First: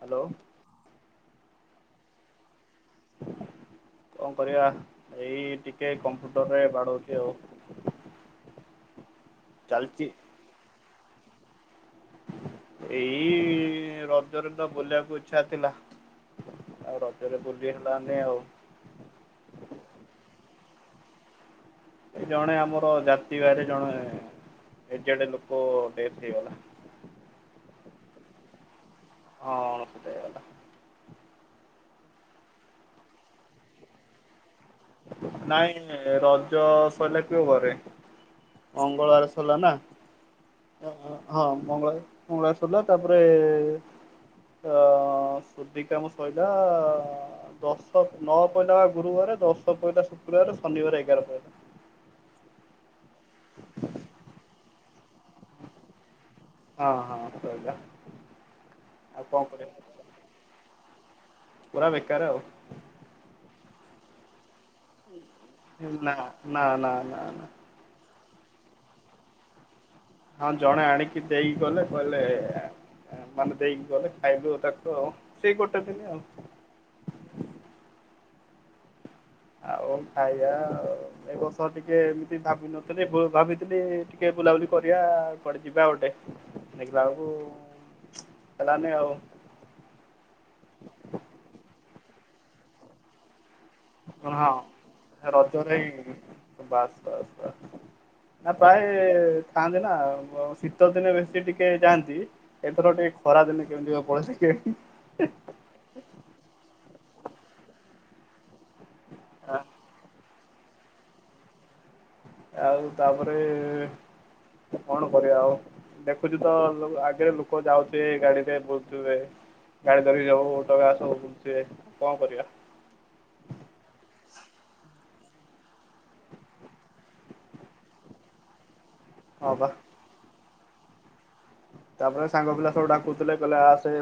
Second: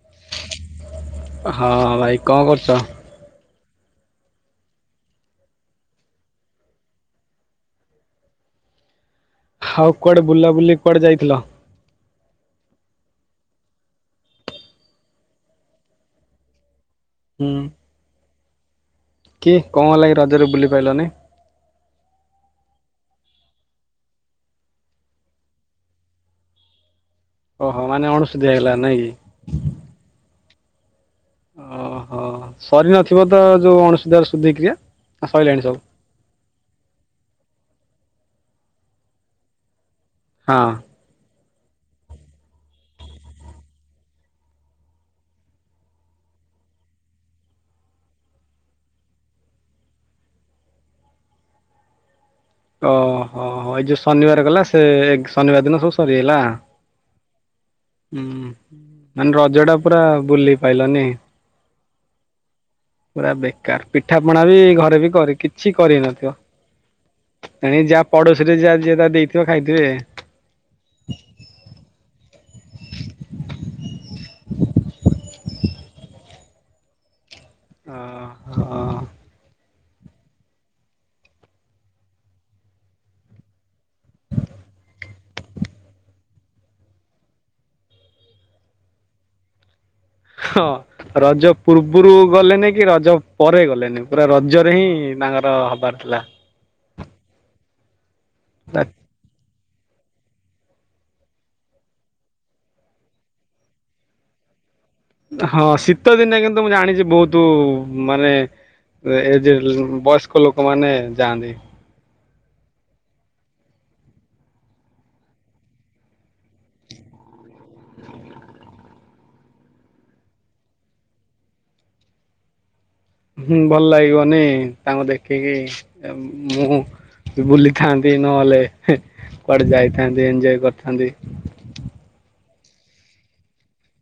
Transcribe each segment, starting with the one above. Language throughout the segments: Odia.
ହ୍ୟାଲୋ ହଁ ଭାଇ କଣ କରୁଛ? କଣ କରିବା ଏଇ ଟିକେ କମ୍ପ୍ୟୁଟରରେ ବାଡ଼ଉଛି ଆଉ ହଉ ଚାଲିଛି। କୁଆଡେ ବୁଲା ବୁଲି କୁଆଡେ ଯାଇଥିଲ? ଏଇ ରଜରେ ତ ବୁଲିବାକୁ ଇଚ୍ଛା ଥିଲା ଆଉ ରଜ ରେ ହୁଁ ବୁଲି ହେଲାନି ଆଉ କି କଣ ହେଲାକି ରଜରେ ବୁଲି ପାରିଲନି? ଏ ଜଣେ ଆମର ଜାତି ଭାଇରେ ଜଣେ ଏଜେଡ ଲୋକ ଡେଥ ହେଇଗଲା। ଓହୋ ମାନେ ଅଣଶୁଧିଆ ହେଇଗଲା ନାଇଁ କି ହଁ ଅଣଶୁଧିଆ ହେଇଗଲା। ଅହ ସରି ନଥିବ ତ ଯୋଉ ଅଣଶୁଧିଆ ଶୁଧିକ୍ରିୟା ନାଇଁ ରଜ ସରିଲା କୋଉ ବାରେ ମଙ୍ଗଳବାରେ ସରିଲା ନା ହଁ ହଁ ହଁ ହଁ ମଙ୍ଗଳାରେ ମଙ୍ଗଳାରେ ସରିଲା ତାପରେ ଅ ସୁଧିକାମ ସଇିଲା। ଦଶ ନଅ ପହିଲା ଗୁରୁବାର ଦଶ ପହିଲା ଶୁକ୍ରବାର ଶନିବାର ଏଗାର ପଇଲା। ଓହ ଏଇ ଯୋଉ ଶନିବାର ଗଲା ସେ ଶନିବାର ଦିନ ସବୁ ସରିଗଲା। ହଁ ହଁ ସଇଲା। ହୁଁ ଆଉ ମାନେ କଣ ରଜଟା ପୁରା କରିବା ବୁଲି ପାଇଲନି ପୁରା ବେକାର ଆଉ ପୁରା ବେକାର ପିଠାପଣା ବି ଘରେ ବି କରି କିଛି ନା କରିନଥିବ। ନା ନା ନା ନା ତେଣିକି ଯାହା ପଡୋଶୀରେ ଯାହା ଯିଏ ଯାହା ଦେଇଥିବ ଖାଇଥିବେ। ହଁ ଜଣେ ଆଣିକି ଦେଇକି ଗଲେ କହିଲେ ମାନେ ଦେଇକି ଗଲେ ଖାଇଲୁ ତାକୁ ଆଉ ସେଇ ଗୋଟେ ଦିନି ଆଉ ଅ ହଁ ଆଉ ଖାଇବା ଆଉ ଏ ବଷ ଟିକେ ଏମିତି ଭାବିନଥିଲି ଭାବିଥିଲି ଟିକେ ବୁଲାବୁଲି କରିବା କୁଆଡେ ଯିବା ଗୋଟେ ଦେଖିଲା ବେଳକୁ ହେଲାନି ଆଉ ହଁ ରଜ ପୂର୍ବରୁ ଗଲେନି କି ରଜ ପରେ ଗଲେ ପୁରା ରଜରେ ହିଁ ହଁ ତାଙ୍କର ରଜରେ ହିଁ ହବାର ଥିଲା। ବାସ୍ ବାସ୍ ବାସ୍ ନା ପ୍ରାୟ କାନ୍ଦେନା ଶୀତ ଦିନେ ବେଶୀ ଟିକେ ଯାଆନ୍ତି। ଏଥର ଟିକେ ଖରା ଦିନେ କେମିତି କଁ ପଳେଇଲେ କେଜାଣି? ହଁ ଶୀତ ଦିନେ କିନ୍ତୁ ମୁଁ ଜାଣିଛି ବହୁତ ମାନେ ଏଯେ ହେଇ ବୟସ୍କ ଲୋକମାନେେ ଯାଆନ୍ତି। ଆଉ ତାପରେ କଣ କରିବା ଆଉ ଦେଖୁଛୁ ତ ଆଗରେ ଲୋକ ଯାଉଥିବେ ଗାଡିରେ ବୁଲୁଥିବେ ଗାଡି ଧରିକି [unintelligible] ବୁଲୁଥିବେ କଣ କରିବା ହୁଁ ଭଲ ଲାଗିବନି ତାଙ୍କୁ ଦେଖିକି ମୁଁ ବି ବୁଲିଥାନ୍ତି ନହେଲେ ହଁ ବା। କୁଆଡେ ଯାଇଥାନ୍ତି ଏଞୟ କରିଥାନ୍ତି। ତାପରେ ସାଙ୍ଗ ପିଲା ସବୁ ଡାକୁଥିଲେ କହିଲେ ଆସେ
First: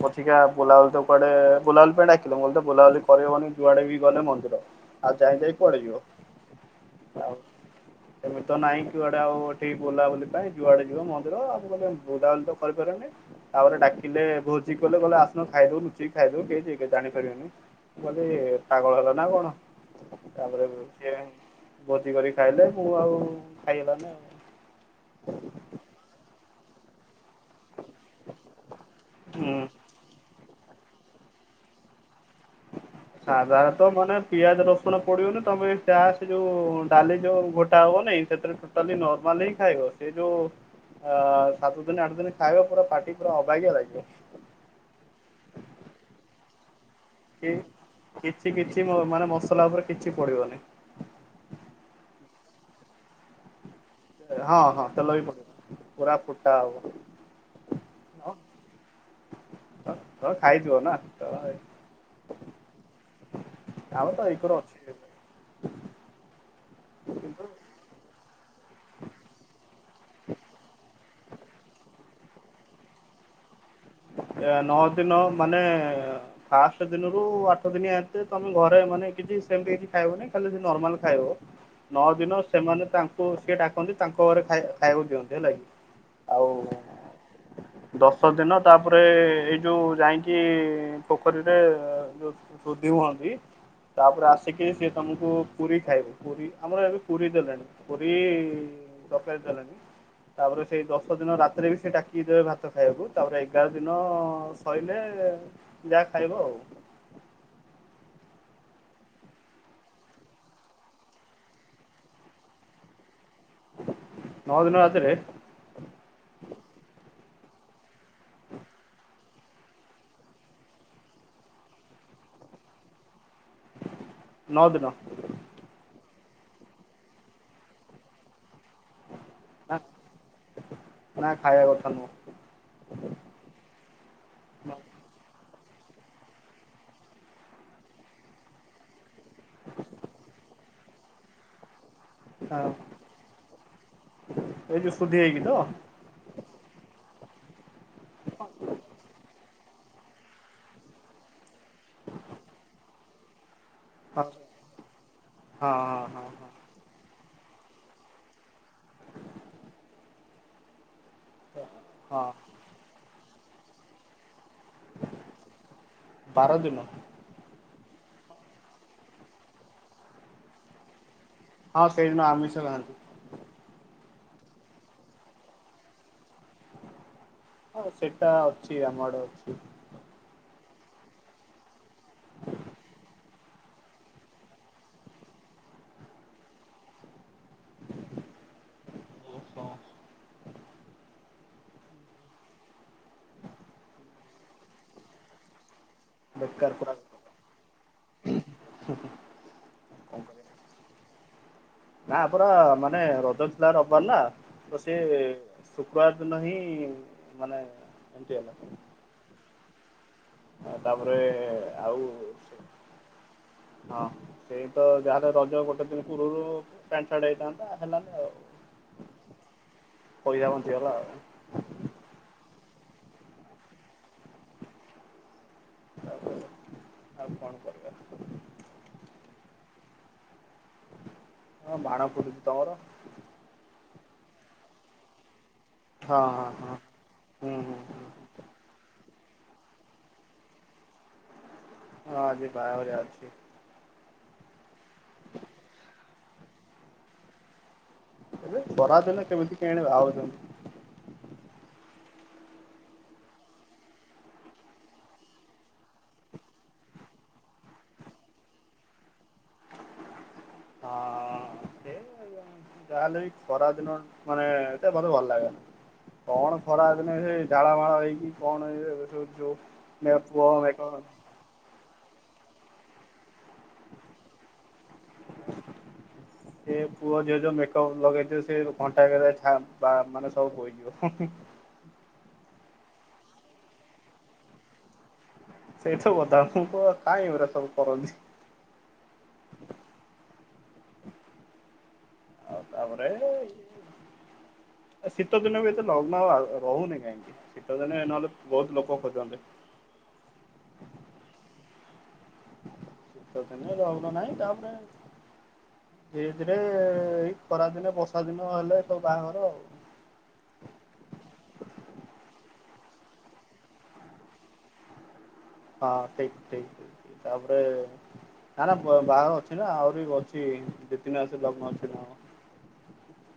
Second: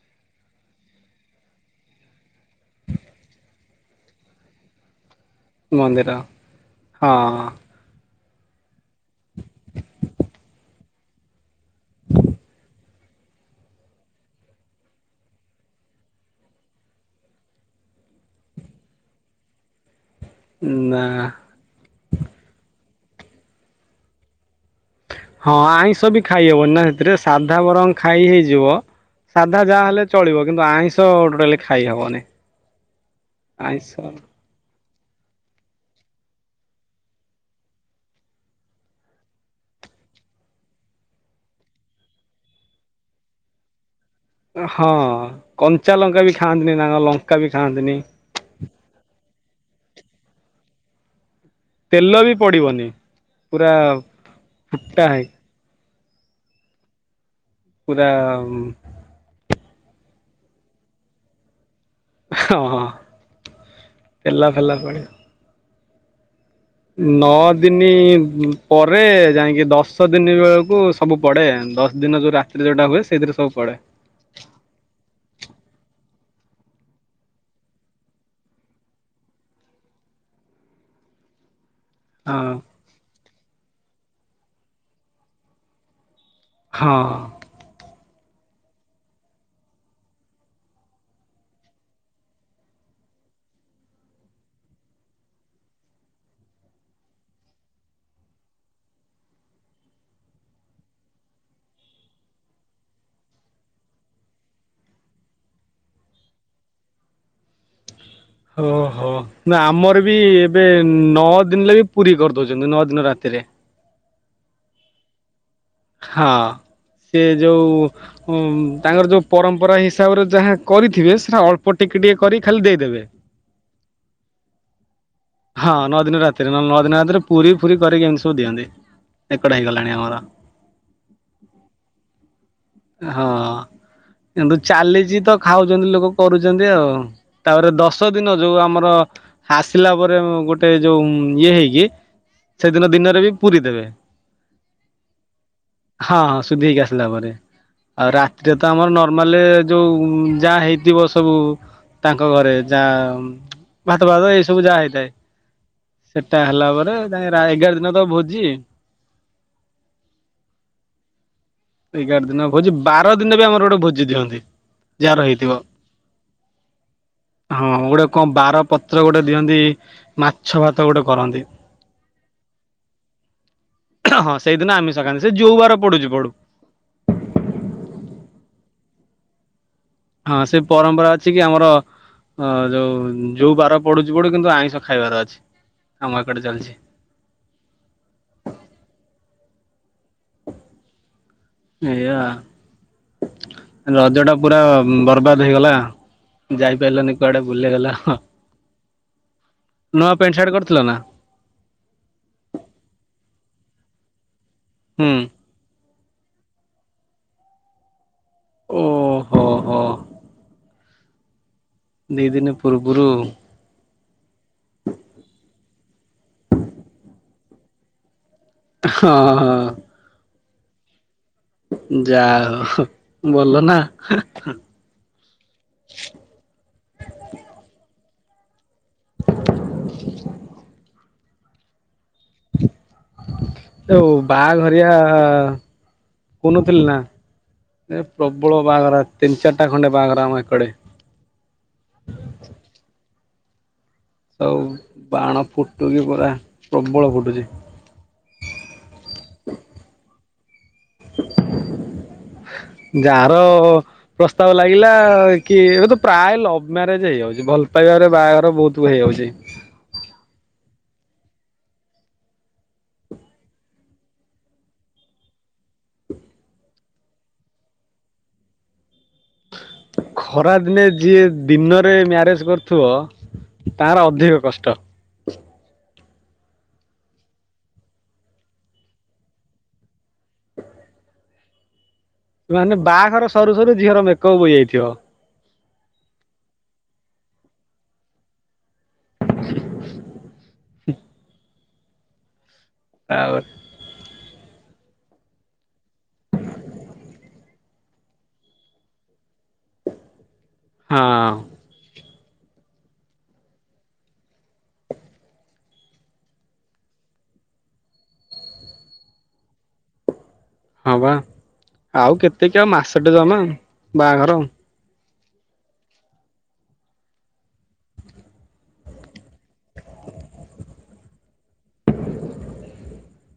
ପଛିିକା ବୁଲାବୁଲି ତ କୁଆଡେ ବୁଲାବୁଲି ପାଇଁ [unintelligible] ବୁଲାବୁଲି କରିହବନି, ଯୁଆଡେ ବି ଗଲେ ମନ୍ଦିର, ଆଉ ଯାଇ ଯାଇ ପଳେଇଯିବ। ମନ୍ଦିର ହଁ ଆଉ ଏମିତି ତ ନାଇଁ କୁଆଡେ ଆଉ ଏଠିକି ବୁଲାବୁଲି ପାଇଁ, ଯୁଆଡେ ଯିବ ମନ୍ଦିର ଆଉ। ଏପଟେ ଏ ବୁଲାବୁଲି ତ କରିପାରିବନି। ଆହୁରି ଡାକିଲେ, ଭୋଜି କଲେ, କହିଲେ ଆସୁନ ଖାଇଦବୁ, ଲୁଚିକି ଖାଇଦବୁ, କେହି ଜାଣିପାରିବେନି। ମୁଁ କହିଲି, ପାଗଳ ହେଲା ନା କଣ? ତାପରେ ସିଏ ନା ଭୋଜି କରି ଖାଇଲେ। ମୁଁ ଆଉ ଖାଇହେଲାନି ଆଉ। ହଁ, ଆଇଁଷ ବି ଖାଇହବନି ନା ସେଥିରେ, ସାଧା ବରଂ ଖାଇ ହେଇଯିବ। ହୁଁ। ସାଧା ଯାହା ହେଲେ ଚଳିବ। କିନ୍ତୁ ଆଇଁଷ ଟୋଟାଲି ଖାଇ ହେବନି। ସାଧାର ତ ମାନେ ପିଆଜ ରସୁଣ ପଡିବନି, ତମେ ଟା ସେ ଯୋଉ ଡାଲି ଯୋଉ ଘୋଟା ହବନାଇଁ ସେଥିରେ ଟୋ ଟାଲି ନର୍ମଲି ହିଁ ଖାଇବ। ସେ ଯଉ ଅ ସାତ ଦିନ, ଆଠ ଦିନ ଖାଇବା ପୁରା ପାଟି ପୁରା ଅବାଗିଆ ଲାଗିବ। ହଁ, କଞ୍ଚା ଲଙ୍କା ବି ଖାଆନ୍ତିନି ନା କଣ, ଲଙ୍କା ବି କି ଖାଆନ୍ତିନି। କିଛି କିଛି ମ ମାନେ ମସଲା ଉପରେ କିଛି ପଡିବନି। ତେଲ ବି ପଡିବନି। ହଁ, ହଁ, ତେଲ ବି ହେଇକି ପକେଇବ। ପୁରା ଫୁଟା ହବ। ପୁରା ଉଁ ତ ତ ଖାଇଯୁଅ ନା। [unintelligible] ହଁ, ହଁ। ଆଉ ତ ତେଲ ଏଇକର ଫେଲ ଅଛି। ପଡି କିନ୍ତୁ ନଅ ଦିନ ପରେ ଯାଇକି ଦଶ ଦିନ ବେଳକୁ ସବୁ ପଡେ। ଦଶ ଦିନ ଯୋଉ ରାତିରେ ଯୋଉଟା ହୁଏ, ସେଇଥିରେ ସବୁ ପଡେ। ଏ ନଅ ଦିନ ମାନେ ଫାଷ୍ଟ ଦିନରୁ ଆଠ ଦିନିଆ ଏତେ ତମେ ଘରେ ମାନେ କିଛି ସେମିତି କିଛି ଖାଇବନି। ଖାଲି ସେଇ ନର୍ମାଲ ଖାଇବ? ନଅ ଦିନ ହଁ ସେମାନେ ତାଙ୍କୁ ସିଏ ଡାକନ୍ତି, ତାଙ୍କ ଘରେ ଖାଇ ଖାଇବାକୁ ଦିଅନ୍ତି। ହେଲା କିି? ଆଉ ହଁ। ଦଶ ଦିନ ତାପରେ ଏଇ ଯୋଉ ଯାଇକି, ପୋଖରୀରେ ଯୋଉ ଶୁଧି ହୁଅନ୍ତି। ତାପରେ ଆସିକି ସିଏ ତମକୁ ପୁରୀ ଖାଇବ, ପୁରୀ ଆମର ଏବେ ପୁରୀ ଦେଲେଣି। ପୁରି ତରକାରୀ ଦେଲେ। ତାପରେ ସେଇ ଦଶ ଦିନ ରାତିରେ ବି ସେ ଡାକିକି ଦେବେ ଭାତ ଖାଇବାକୁ, ତାପରେ ଏଗାର ଦିନ ସରିଲେ ଯାହା ଖାଇବ ଆଉ। ଓ ହୋ। ନା ଆମର ବି ଏବେ ନଅ ଦିନରେ ବି ପୁରି କରିଦଉଛନ୍ତି, ନଅ ଦିନ ରାତିରେ। ନଅ ଦିନ ରାତିରେ? ହଁ, ସେ ଯୋଉ ଉଁ ତାଙ୍କର ଯୋଉ ପରମ୍ପରା ହିସାବରେ ଯାହା କରିଥିବେ, ସେଟା ଅଳ୍ପ ଟିକେ ଟିକେ କରି ଖାଲି ଦେଇଦେବେ। ନଅ ଦିନ। ହଁ, ନଅ ଦିନ ରାତିରେ, ନହେଲେ ନଅ ଦିନ ରାତିରେ ପୁରି ଫୁରି କରିକି ଏମିତି ସବୁ ଦିଅନ୍ତି। ଏକଡ ନା ହେଇଗଲାଣି ଆମର। ନା, ଖାଇବା କଥା ନୁହଁ। ହଁ, କିନ୍ତୁ ଚାଲିଛି ତ ଖାଉଛନ୍ତି ଲୋକ, କରୁଛନ୍ତି ଆଉ। ତାପରେ ଦଶ ଦିନ ଯୋଉ ଆମର ଆସିଲା ପରେ ଗୋଟେ ଯୋଉ ଇଏ ହେଇକି ହଁ ସେଦିନ ଦିନରେ ବି ପୁରୀ ଦେବେ। ଏଇ ଯୋଉ ଶୁଦ୍ଧି ହେଇକି ତ ହଁ ସୁଧି ହେଇକି ଆସିଲା ପରେ। ଆଉ ରାତିରେ ତ ଆମର ନର୍ମାଲ ଯୋଉ ଯାହା ହେଇଥିବ ସବୁ ତାଙ୍କ ଘରେ ଯାହା ଭାତ ଭାତ ହଁ ଏଇ ସବୁ ଯାହା ହେଇଥାଏ, ହଁ ହଁ ସେଟା ହଁ ହେଲାପରେ ତାଙ୍କେ ରା ଏଗାର ଦିନ ତ ଭୋଜି। [inaudible] ହଁ ଏଗାର ଦିନ ଭୋଜି, ବାର ଦିନ ବି ଆମର ଗୋଟେ ଭୋଜି ଦିଅନ୍ତି। ଯାହାର ହେଇଥିବ ବାର ଦିନ ହଁ ଗୋଟେ କଣ ବାରପତ୍ର ଗୋଟେ ଦିଅନ୍ତି, ମାଛ ଭାତ ଗୋଟେ କରନ୍ତି। ହଁ ସେଇଦିନ ଆମିଷ ଖାଆନ୍ତି। ହଁ ସେଇଦିନ ଆମିଷ ଖାଆନ୍ତି, ସେ ଯୋଉ ବାର ପଡୁଛି ପଡୁ। ହଁ ସେଟା ଅଛି ଆମ ଆଡ଼େ ଅଛି। ହଁ ସେ ପରମ୍ପରା ଅଛି କି ଆମର ଅଁ ଯୋଉ ଯୋଉ ବାର ପଡୁଛି ପଡୁ କିନ୍ତୁ ଆଇଁଷ ଖାଇବାର ଅଛି, ଆମ ଏକଡ଼େ ଚାଲିଛି। [unintelligible] ଏଇଆ, ରଜଟା ପୁରା ବର୍ବାଦ ହେଇଗଲା। ବେକାର ପୁରା ଯାଇପାଇଲନି କୁଆଡେ ବୁଲିଗଲ, ନୂଆ ପ୍ୟାଣ୍ଟ ସାର୍ଟ କରିଥିଲ ନା? ନାଁ ଆମର ମାନେ ରଜ ଥିଲା ରବିବାର ନା ତ ହୁଁ। ସିଏ ଶୁକ୍ରବାର ଦିନ ହିଁ ମାନେ ଏମିତି ହେଲା। ଓହୋ। ହଁ ତାପରେ ଆଉ ଦି ଦିନ ପୂର୍ବରୁ ହଁ ସେଇତ ଯାହାହେଲେ ରଜ ଗୋଟେ ଦିନ ପୂର୍ବରୁ ପ୍ୟାଣ୍ଟ ସାର୍ଟ ହେଇଥାନ୍ତା ହେଲାନି ଆଉ। ହଁ, ହଁ। ପଇସା ବଞ୍ଚିଗଲା ଆଉ। ଯାହଉ ଭଲ ନା। [unintelligible] [inaudible] କଣ ବାଣ ଫୁଟୁଛି ତମର? ଯୋଉ ବାହାଘରିଆ ହଁ ହଁ ହଁ କହୁନୁଥିଲି ନା? ହୁଁ ହୁଁ ଏ ହୁଁ ପ୍ରବଳ ବାହାଘର, ତିନି ଚାରିଟା ଖଣ୍ଡେ ବାହାଘର ଆମ ଏକଡେ। ହଁ ଆଜି ବାହାଘରିଆ ଅଛି। ଆଉ ବାଣ ଫୁଟୁକି ପୁରା ପ୍ରବଳ ଫୁଟୁଛି। ଏବେ ଖରାଦିନ କେମିତି କିଆଣି ବାହା ହଉଛନ୍ତି? ଯାହାର ପ୍ରସ୍ତାବ ଲାଗିଲା କି, ଏବେ ତ ପ୍ରାୟ ଲଭ୍ ମ୍ୟାରେଜ୍ ହେଇଯାଉଛି, ଭଲ ପାଇବାରେ ବାହାଘର ବହୁତ ହେଇଯାଉଛି। ହଁ [unintelligible] ଯାହାହେଲେବି ଖରାଦିନ ମାନେ ଏତେ ମତେ ଭଲ ଲାଗେନି। କଣ ଖରାଦିନେ ସେଇ ଝାଳ ମାଳ ହେଇକିି କଣ ଇଏ [unintelligible] ଖରାଦିନେ ଯିଏ ଦିନରେ ମ୍ୟାରେଜ୍ କରୁଥିବ ତାର ଅଧିକ କଷ୍ଟ। [inaudible] ସେ ପୁଅ ଝିଅ ଯୋଉ ମେକପ୍ ଲଗେଇଥିବେ ସେ ଘଣ୍ଟାକରେ ଛା, ବା ମାନେ ସବୁ ବୋହିଯିବ। ମାନେ ବାହାଘର ସରୁ ସରୁ ଝିଅର ମେକପ୍ ବୋହି ଯାଇଥିବ। ସେଇ ସବୁ କଥା, ମୁଁ କହିବ କାଇଁ ଏଉରା ସବୁ କରନ୍ତି। ହ ଆଉ ତାପରେ ଏ ଶୀତ ଦିନ ବି ଏତେ ଲଗ୍ନ ଆଉ ରହୁନି କାହିଁକି ଶୀତ ଦିନେ ନହେଲେ ବହୁତ ଲୋକ ଖୋଜନ୍ତେ। ହଁ। ଶୀତ ଦିନେ ରଗ୍ନ ନାଇଁ ତାପରେ ଧୀରେ ଧୀରେ ଏଇ ଖରାଦିନେ ବର୍ଷା ଦିନ ହେଲେ ସବୁ ବାହାଘର ଆଉ। ହଁବା ଆଉ କେତେ କି ଆଉ ମାସଟେ ଜମା ବାହାଘର। ହଁ ଠିକ ଠିକ ତାପରେ ନା ନା ବ ବାହାଘର ଅଛି ନା ଆହୁରି ଅଛି ଦିଇ ତିନି ମାସ ଲଗ୍ନ ଅଛି ନା କଣ। [unintelligible]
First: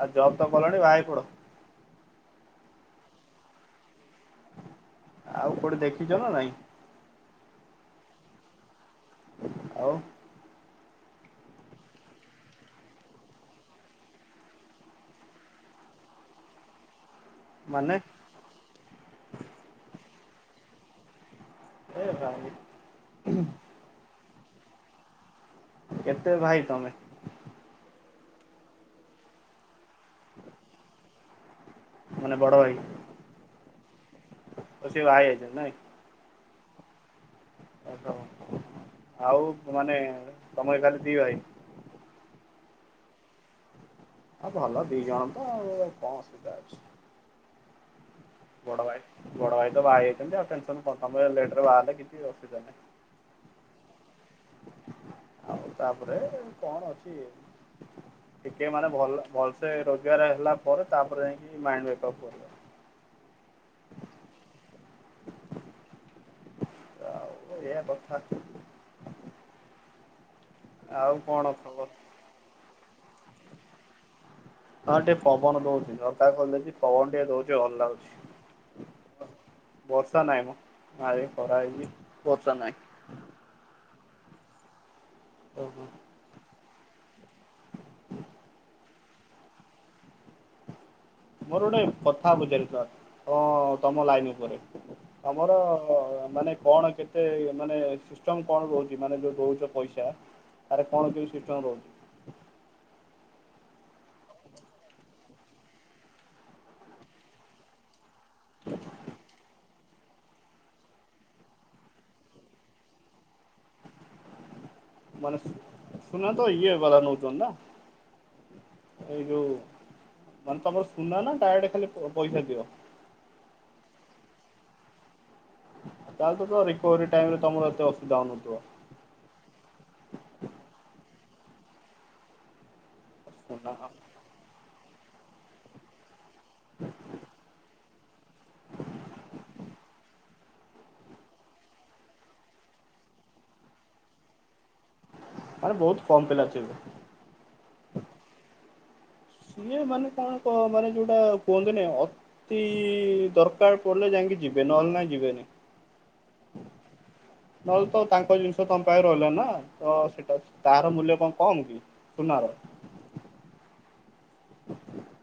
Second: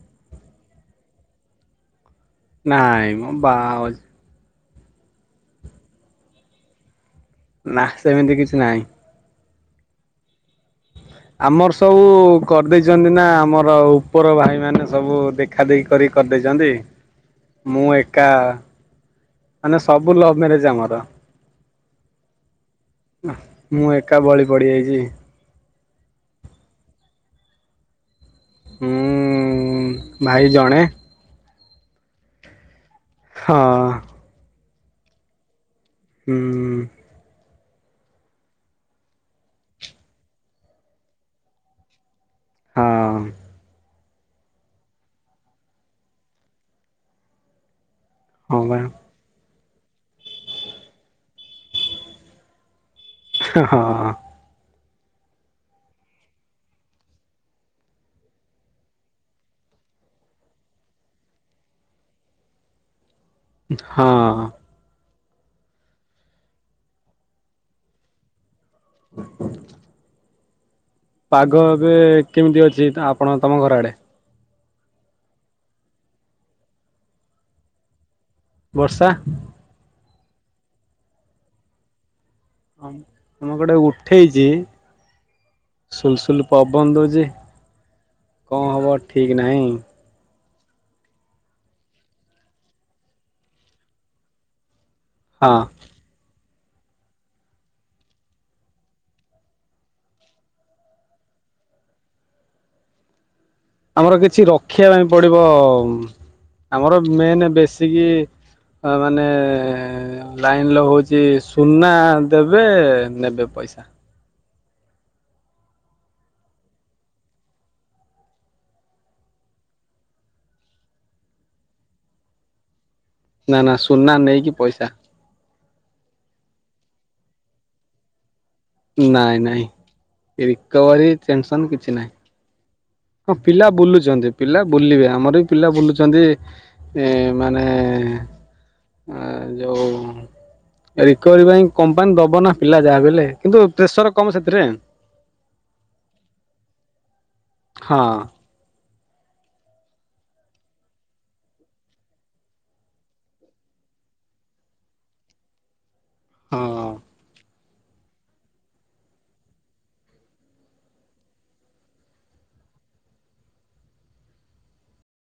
ଆ ଜବ ତ କଲଣି ବାହା ହେଇ ପଡ଼। ନାଇଁ ମ ବା ହୋଉଚି। ଆଉ କୋଉଠି ଦେଖିଚ ନା ନାଇଁ? ନା ସେମିତି କିଛି ନାଇଁ। ଆଉ ଆମର ସବୁ କରିଦେଇଛନ୍ତି ନା ଆମର ଉପର ଭାଇ ମାନେ ସବୁ ଦେ ଖା ଦେଖି କରି କରିଦେଇଚନ୍ତି। ମୁଁ ମାନେ ଏକା ମାନେ ସବୁ ଲଭ ମ୍ୟାରେଜ ଆମର। ଏ ଭାଇ। ମୁଁ ଏକା ବଳି ପଡ଼ିଯାଇଚି। କେତେ ଭାଇ ତମେ? ମୁଁ ଭାଇ ଜଣେ। ମାନେ ବଡ଼ ଭାଇ? ହଁ। ଓ ସିଏ ବାଆ ହେଇଯାଇଛନ୍ତି ନାଇଁ। ହୁଁ। ଆଉ ତ ଆଉ ମାନେ ତମଇ ଖାଲି ଦି ଭାଇ? ହଁ। ହ ଭଲ ଦି ଜଣ ତ ଆଉ କଣ ଅସୁବିଧା ଅଛି? ହଁ ବା ବଡ଼ ଭାଇ ବଡ଼ ଭାଇ ତ ବାହା ହେଇଛନ୍ତି ଆଉ ଟେନସନ୍ କ ତମେ ଲେଟ୍ରେ ବାହା ହେଲେ କିଛି ଅସୁବିଧା ନାଇଁ। ହଁ। ଆଉ ତାପରେ କଣ ଅଛି? ଟିକେ ମାନେ ଭଲ ଭଲସେ ରୋଜଗାର ହେଲା ପରେ ତାପରେ ଯାଇଙ୍କି ମାଇଣ୍ଡ ମେକପ କରିବ। ହଁ। ଆଉ ଏୟା କଥା। ହ ଆଉ କଣ ପାଗ ଖବର? ଏବେ କେମିତି ଅଛି ତ ଆପଣ ତମ ଘର ଆଡ଼େ? ହଁ ଟିକେ ପବନ ଦଉଛି ନତା ଖଲୁଚି ପବନ ଟିକେ ଦୋଉଚି ଭଲ ଲାଗୁଚି। ବର୍ଷା? ବର୍ଷା ନାଇଁ ମ ଭାଇ ଖରା ହେଇଚି ବର୍ଷା ନାଇଁ। ଆମ ପଟେ ଉଠେଇଚି। ଓହୋ। ସୁଲସୁଲ ପବନ ଦୋଉଚି କଣ ହବ ଠିକ୍ ନାଇଁ। ମୋର ଗୋଟେ କଥା ପଚାରିଥିଲା ତ ତମ ଲାଇନ ଉପରେ ତମର ହଁ ଅ ମାନେ କଣ କେତେ ମାନେ ସିଷ୍ଟମ କଣ ରୋହୁଚି ମାନେ ଯୋଉ ଦୋଉଚ ପଇସା? ତାର କଣ କେମିତି ସିଷ୍ଟମ୍ ରହୁଛି? ଆମର କିଛି ରଖିବା ପାଇଁ ପଡିବ ଆମର ମେନ୍ ବେଶୀକି। ଅ ମାନେ। ଲାଇନ୍ ଲଗୋଉଚି ସୁନା ଦେବେ ନେବେ ପଇସା। ମାନେ ସୁ ସୁନା ତ ଇଏ ବାଲା ନଉଚନ୍ତି ନା। ଏଇ ଯୋଉ ମାନେ ତମର ସୁନା ନା ଡାଇରେକ୍ଟ ଖାଲି ପଇସା ଦିଅ? ନା ନା ସୁନା ନେଇକି ପଇସା। ତାହେଲେ ତ ରିକୋଭରି ଟାଇମ୍ ରେ ତମର ଏତେ ଅସୁବିଧା ହେଉନଥିବ। ନାଇଁ ନାଇଁ ରିକୋଭରି ଟେନସନ୍ କିଛି ନାହିଁ। ହଁ ପିଲା ସୁନା ବୁଲୁଛନ୍ତି ପିଲା ବୁଲିବେ ଆମର ବି ପିଲା ବୁଲୁଛନ୍ତି। ଏ ମାନେ। ଆ ଯୋଉ ରିକୋଭରି ପାଇଁ କମ୍ପାନୀ ଦବ ନା ପିଲା ଯାହା ବି ହେଲେ। କିନ୍ତୁ ପ୍ରେସର କମ୍ ସେଥିରେ। ଆରେ ବହୁତ୍ କମ୍ ପିଲା ଥିବେ। ହଁ। ସିଏ ମାନେ କଣ କ ମାନେ ଯୋଉଟା କୁହନ୍ତିନି ଅ। ତି ଦରକାର ପଡ଼ିଲେ ଯାଇକି ଯିବେ ନହେଲେ ନାହିଁ ଯିବେନି। ହଁ। ନହେଲେ ତ ତାଙ୍କ ଜିନିଷ ତମ ପାଖରେ ରହିଲା ନା ତ ସେଟା ତାହାର ମୂଲ୍ୟ କଣ କମ୍ କି। ସୁନା ର। [unintelligible]